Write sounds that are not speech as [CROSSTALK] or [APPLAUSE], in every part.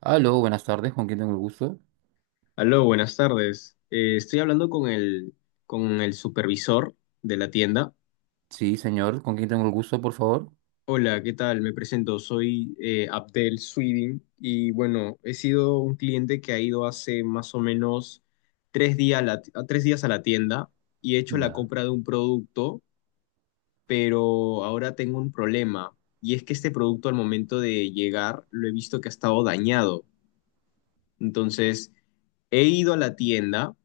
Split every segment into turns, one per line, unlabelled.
Aló, buenas tardes, ¿con quién tengo el gusto?
Aló, buenas tardes. Estoy hablando con el supervisor de la tienda.
Sí, señor, ¿con quién tengo el gusto, por favor?
Hola, ¿qué tal? Me presento, soy Abdel Swidin, y bueno, he sido un cliente que ha ido hace más o menos tres días a la, a 3 días a la tienda y he hecho la
Ya,
compra de un producto, pero ahora tengo un problema, y es que este producto al momento de llegar lo he visto que ha estado dañado. Entonces, he ido a la tienda,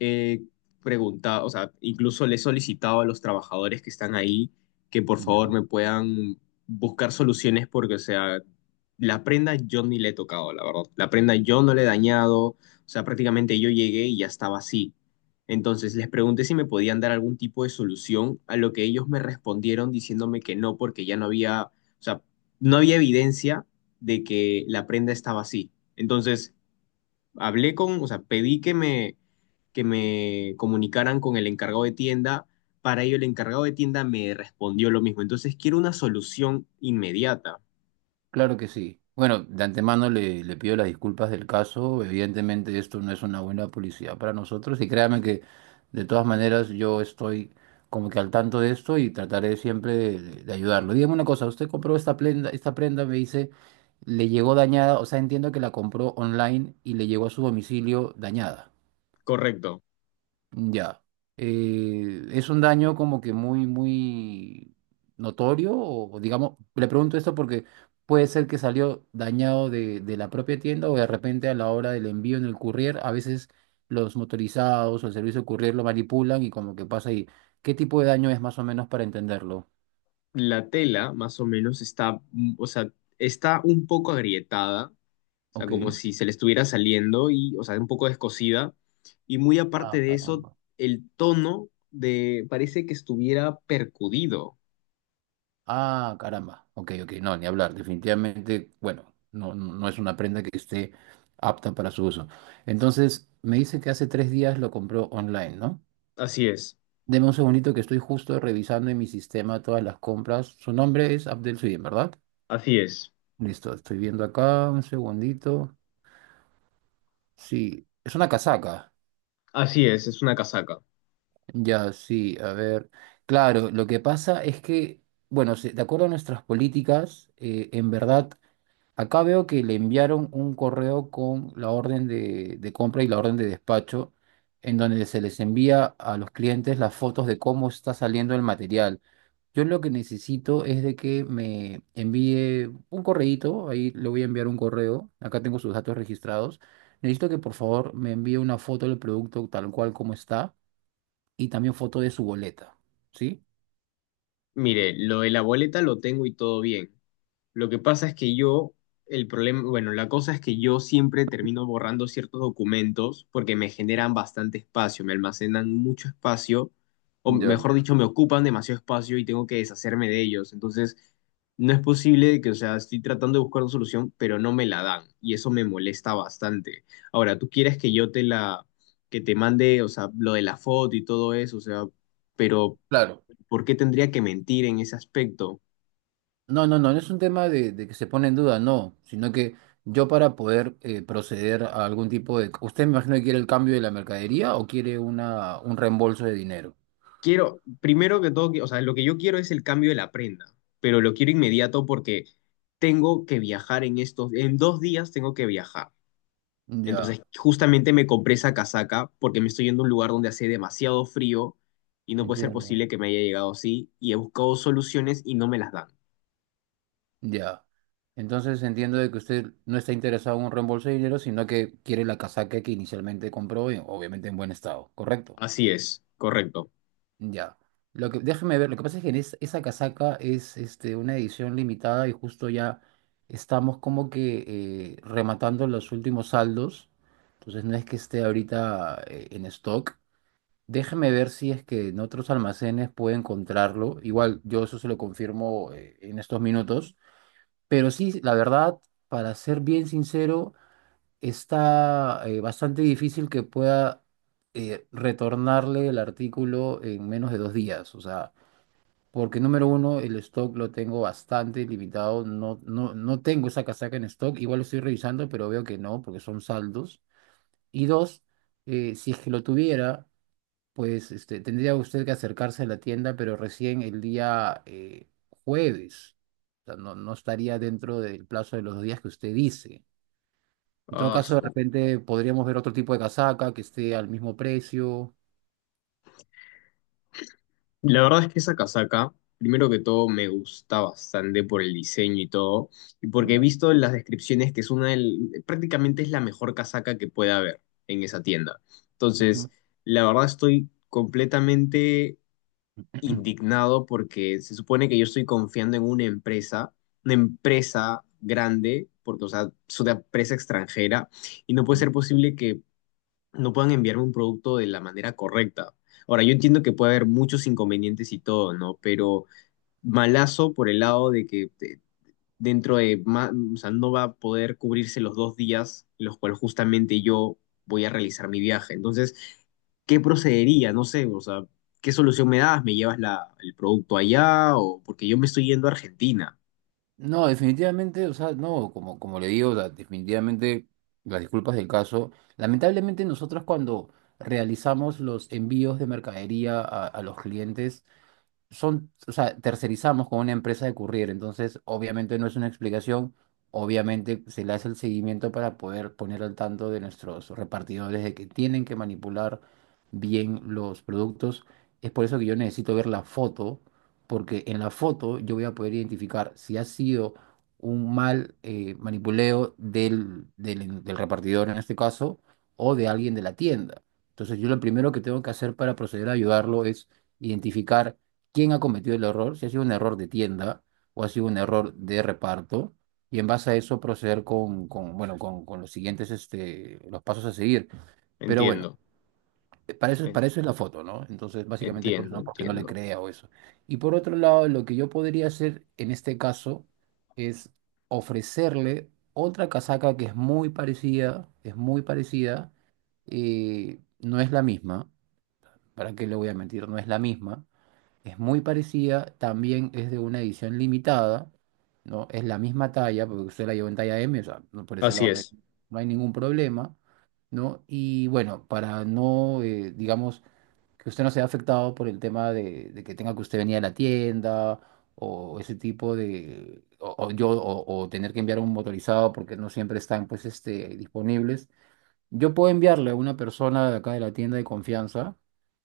he preguntado, o sea, incluso le he solicitado a los trabajadores que están ahí que por favor
ya.
me puedan buscar soluciones porque, o sea, la prenda yo ni le he tocado, la verdad. La prenda yo no le he dañado, o sea, prácticamente yo llegué y ya estaba así. Entonces les pregunté si me podían dar algún tipo de solución, a lo que ellos me respondieron diciéndome que no, porque ya no había, o sea, no había evidencia de que la prenda estaba así. Entonces hablé con, o sea, pedí que me comunicaran con el encargado de tienda. Para ello, el encargado de tienda me respondió lo mismo. Entonces, quiero una solución inmediata.
Claro que sí. Bueno, de antemano le pido las disculpas del caso. Evidentemente esto no es una buena publicidad para nosotros y créame que de todas maneras yo estoy como que al tanto de esto y trataré siempre de ayudarlo. Dígame una cosa, usted compró esta prenda, me dice, le llegó dañada, o sea, entiendo que la compró online y le llegó a su domicilio dañada.
Correcto.
Ya. ¿Es un daño como que muy, muy notorio? O digamos, le pregunto esto porque puede ser que salió dañado de la propia tienda o de repente a la hora del envío en el courier, a veces los motorizados o el servicio courier lo manipulan y como que pasa ahí. ¿Qué tipo de daño es más o menos para entenderlo?
La tela, más o menos, está, o sea, está un poco agrietada, o sea,
Ok.
como si se le estuviera saliendo y, o sea, un poco descosida. Y muy
Ah,
aparte de eso,
caramba.
el tono de, parece que estuviera percudido.
Ah, caramba. Ok, ok. No, ni hablar. Definitivamente, bueno, no, no es una prenda que esté apta para su uso. Entonces, me dice que hace 3 días lo compró online, ¿no?
Así es,
Deme un segundito que estoy justo revisando en mi sistema todas las compras. Su nombre es Abdel Suyem, ¿verdad?
así es,
Listo, estoy viendo acá un segundito. Sí, es una casaca.
así es una casaca.
Ya, sí, a ver. Claro, lo que pasa es que, bueno, de acuerdo a nuestras políticas, en verdad. Acá veo que le enviaron un correo con la orden de compra y la orden de despacho, en donde se les envía a los clientes las fotos de cómo está saliendo el material. Yo lo que necesito es de que me envíe un correíto, ahí le voy a enviar un correo, acá tengo sus datos registrados. Necesito que por favor me envíe una foto del producto tal cual como está y también foto de su boleta, ¿sí?
Mire, lo de la boleta lo tengo y todo bien. Lo que pasa es que yo, el problema, bueno, la cosa es que yo siempre termino borrando ciertos documentos porque me generan bastante espacio, me almacenan mucho espacio, o
Ya,
mejor dicho, me ocupan demasiado espacio y tengo que deshacerme de ellos. Entonces, no es posible que, o sea, estoy tratando de buscar una solución, pero no me la dan y eso me molesta bastante. Ahora, tú quieres que yo te la, que te mande, o sea, lo de la foto y todo eso, o sea, pero
claro.
¿por qué tendría que mentir en ese aspecto?
No, no, no, no es un tema de que se pone en duda, no, sino que yo para poder proceder a algún tipo de... ¿Usted me imagino que quiere el cambio de la mercadería o quiere una, un reembolso de dinero?
Quiero, primero que todo, que- o sea, lo que yo quiero es el cambio de la prenda, pero lo quiero inmediato porque tengo que viajar en estos, en 2 días tengo que viajar. Entonces,
Ya,
justamente me compré esa casaca porque me estoy yendo a un lugar donde hace demasiado frío y no puede ser
entiendo.
posible que me haya llegado así, y he buscado soluciones y no me las dan.
Ya. Entonces entiendo de que usted no está interesado en un reembolso de dinero, sino que quiere la casaca que inicialmente compró, y obviamente en buen estado, ¿correcto?
Así es, correcto.
Ya. Lo que, déjeme ver, lo que pasa es que en esa casaca es una edición limitada y justo ya estamos como que rematando los últimos saldos. Entonces no es que esté ahorita en stock. Déjeme ver si es que en otros almacenes puede encontrarlo. Igual yo eso se lo confirmo en estos minutos. Pero sí, la verdad, para ser bien sincero, está bastante difícil que pueda retornarle el artículo en menos de 2 días. O sea, porque número uno, el stock lo tengo bastante limitado. No, no, no tengo esa casaca en stock. Igual lo estoy revisando, pero veo que no, porque son saldos. Y dos, si es que lo tuviera, pues tendría usted que acercarse a la tienda, pero recién el día jueves. O sea, no, no estaría dentro del plazo de los días que usted dice. En todo
Ah,
caso, de
su-
repente podríamos ver otro tipo de casaca que esté al mismo precio.
la verdad es que esa casaca, primero que todo, me gusta bastante por el diseño y todo, y porque he
Ya.
visto en las descripciones que es una del- prácticamente es la mejor casaca que puede haber en esa tienda. Entonces,
Ujú.
la verdad estoy completamente
[CLEARS THROAT]
indignado porque se supone que yo estoy confiando en una empresa grande, porque, o sea, es una empresa extranjera, y no puede ser posible que no puedan enviarme un producto de la manera correcta. Ahora, yo entiendo que puede haber muchos inconvenientes y todo, ¿no? Pero malazo por el lado de que te- dentro de, ma- o sea, no va a poder cubrirse los 2 días en los cuales justamente yo voy a realizar mi viaje. Entonces, ¿qué procedería? No sé, o sea, ¿qué solución me das? ¿Me llevas la, el producto allá? O porque yo me estoy yendo a Argentina.
No, definitivamente, o sea, no, como le digo, o sea, definitivamente las disculpas del caso. Lamentablemente nosotros cuando realizamos los envíos de mercadería a los clientes, son, o sea, tercerizamos con una empresa de courier, entonces obviamente no es una explicación, obviamente se le hace el seguimiento para poder poner al tanto de nuestros repartidores de que tienen que manipular bien los productos. Es por eso que yo necesito ver la foto, porque en la foto yo voy a poder identificar si ha sido un mal manipuleo del repartidor en este caso o de alguien de la tienda. Entonces yo lo primero que tengo que hacer para proceder a ayudarlo es identificar quién ha cometido el error, si ha sido un error de tienda o ha sido un error de reparto, y en base a eso proceder con, bueno, con los siguientes, los pasos a seguir. Pero bueno,
Entiendo, en-
para eso es la foto, ¿no? Entonces, básicamente es por eso, ¿no? Porque no le
entiendo.
crea o eso. Y por otro lado, lo que yo podría hacer en este caso es ofrecerle otra casaca que es muy parecida, no es la misma, ¿para qué le voy a mentir? No es la misma, es muy parecida, también es de una edición limitada, ¿no? Es la misma talla, porque usted la llevó en talla M, o sea, por ese
Así
lado no hay,
es.
no hay ningún problema, ¿no? Y bueno, para no, digamos, que usted no sea afectado por el tema de que tenga que usted venir a la tienda o ese tipo de, o yo, o tener que enviar un motorizado porque no siempre están, pues, disponibles. Yo puedo enviarle a una persona de acá de la tienda de confianza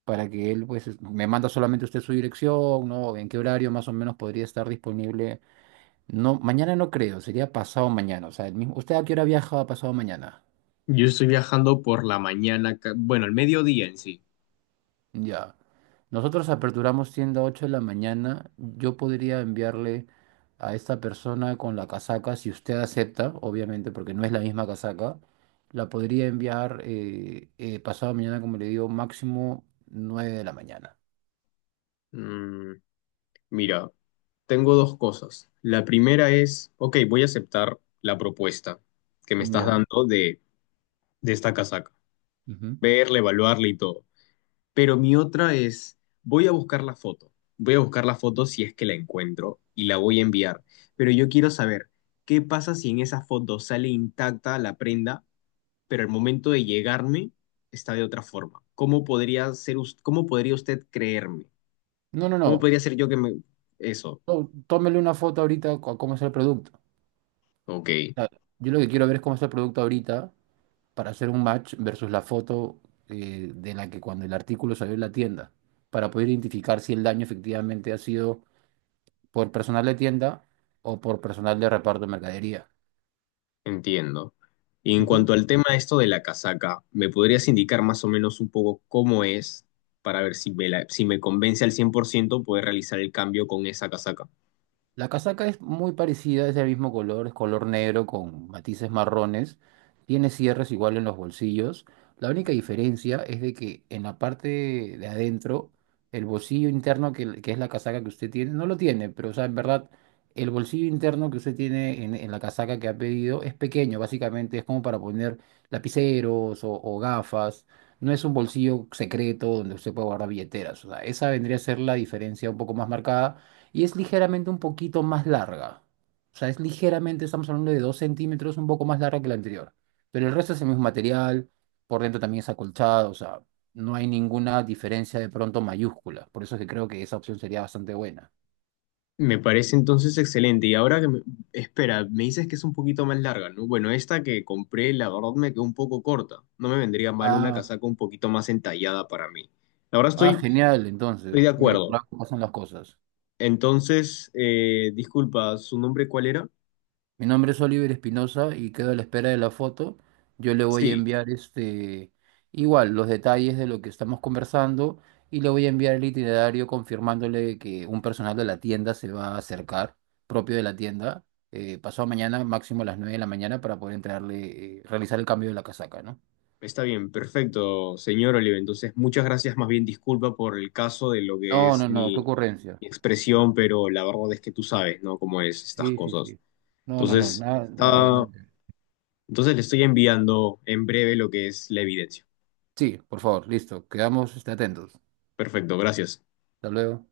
para que él pues me manda solamente usted su dirección, ¿no? En qué horario más o menos podría estar disponible. No, mañana no creo, sería pasado mañana. O sea, el mismo, ¿usted a qué hora viaja pasado mañana?
Yo estoy viajando por la mañana, ca- bueno, el mediodía en sí.
Ya. Nosotros aperturamos tienda 8 de la mañana. Yo podría enviarle a esta persona con la casaca, si usted acepta, obviamente, porque no es la misma casaca. La podría enviar pasado mañana, como le digo, máximo 9 de la mañana.
Mm, mira, tengo dos cosas. La primera es, ok, voy a aceptar la propuesta que me estás
Ya.
dando de esta casaca,
Ujú.
verla, evaluarla y todo. Pero mi otra es, voy a buscar la foto. Voy a buscar la foto si es que la encuentro y la voy a enviar. Pero yo quiero saber, ¿qué pasa si en esa foto sale intacta la prenda, pero al momento de llegarme está de otra forma? ¿Cómo podría ser, us- cómo podría usted creerme?
No, no,
¿Cómo
no.
podría ser yo que me... eso,
Tómele una foto ahorita a cómo es el producto. O
ok.
sea, yo lo que quiero ver es cómo es el producto ahorita para hacer un match versus la foto de la que cuando el artículo salió en la tienda, para poder identificar si el daño efectivamente ha sido por personal de tienda o por personal de reparto de mercadería.
Entiendo. Y en cuanto al tema de esto de la casaca, ¿me podrías indicar más o menos un poco cómo es para ver si me, la- si me convence al 100% poder realizar el cambio con esa casaca?
La casaca es muy parecida, es del mismo color, es color negro con matices marrones, tiene cierres igual en los bolsillos. La única diferencia es de que en la parte de adentro, el bolsillo interno que es la casaca que usted tiene, no lo tiene, pero o sea, en verdad, el bolsillo interno que usted tiene en la casaca que ha pedido es pequeño, básicamente es como para poner lapiceros o gafas. No es un bolsillo secreto donde usted puede guardar billeteras. O sea, esa vendría a ser la diferencia un poco más marcada y es ligeramente un poquito más larga. O sea, es ligeramente, estamos hablando de 2 centímetros, un poco más larga que la anterior. Pero el resto es el mismo material, por dentro también es acolchado, o sea, no hay ninguna diferencia de pronto mayúscula. Por eso es que creo que esa opción sería bastante buena.
Me parece entonces excelente. Y ahora que me... espera, me dices que es un poquito más larga, ¿no? Bueno, esta que compré, la verdad me quedó un poco corta. No me vendría mal una
Ah,
casaca un poquito más entallada para mí. La verdad
ah,
estoy,
genial,
estoy
entonces.
de
Mira,
acuerdo.
por algo pasan las cosas.
Entonces, disculpa, ¿su nombre cuál era?
Mi nombre es Oliver Espinosa y quedo a la espera de la foto. Yo le voy a
Sí.
enviar igual los detalles de lo que estamos conversando y le voy a enviar el itinerario confirmándole que un personal de la tienda se va a acercar, propio de la tienda, pasado mañana, máximo a las 9 de la mañana, para poder entregarle, realizar el cambio de la casaca, ¿no?
Está bien, perfecto, señor Olive. Entonces, muchas gracias. Más bien, disculpa por el caso de lo que
No, no,
es
no, qué
mi,
ocurrencia.
mi expresión,
Órale.
pero la verdad es que tú sabes, ¿no? Cómo es estas
Sí, sí,
cosas.
sí. No, no, no,
Entonces,
nada, nada,
está,
nada.
entonces le estoy enviando en breve lo que es la evidencia.
Sí, por favor, listo. Quedamos, atentos.
Perfecto, gracias.
Hasta luego.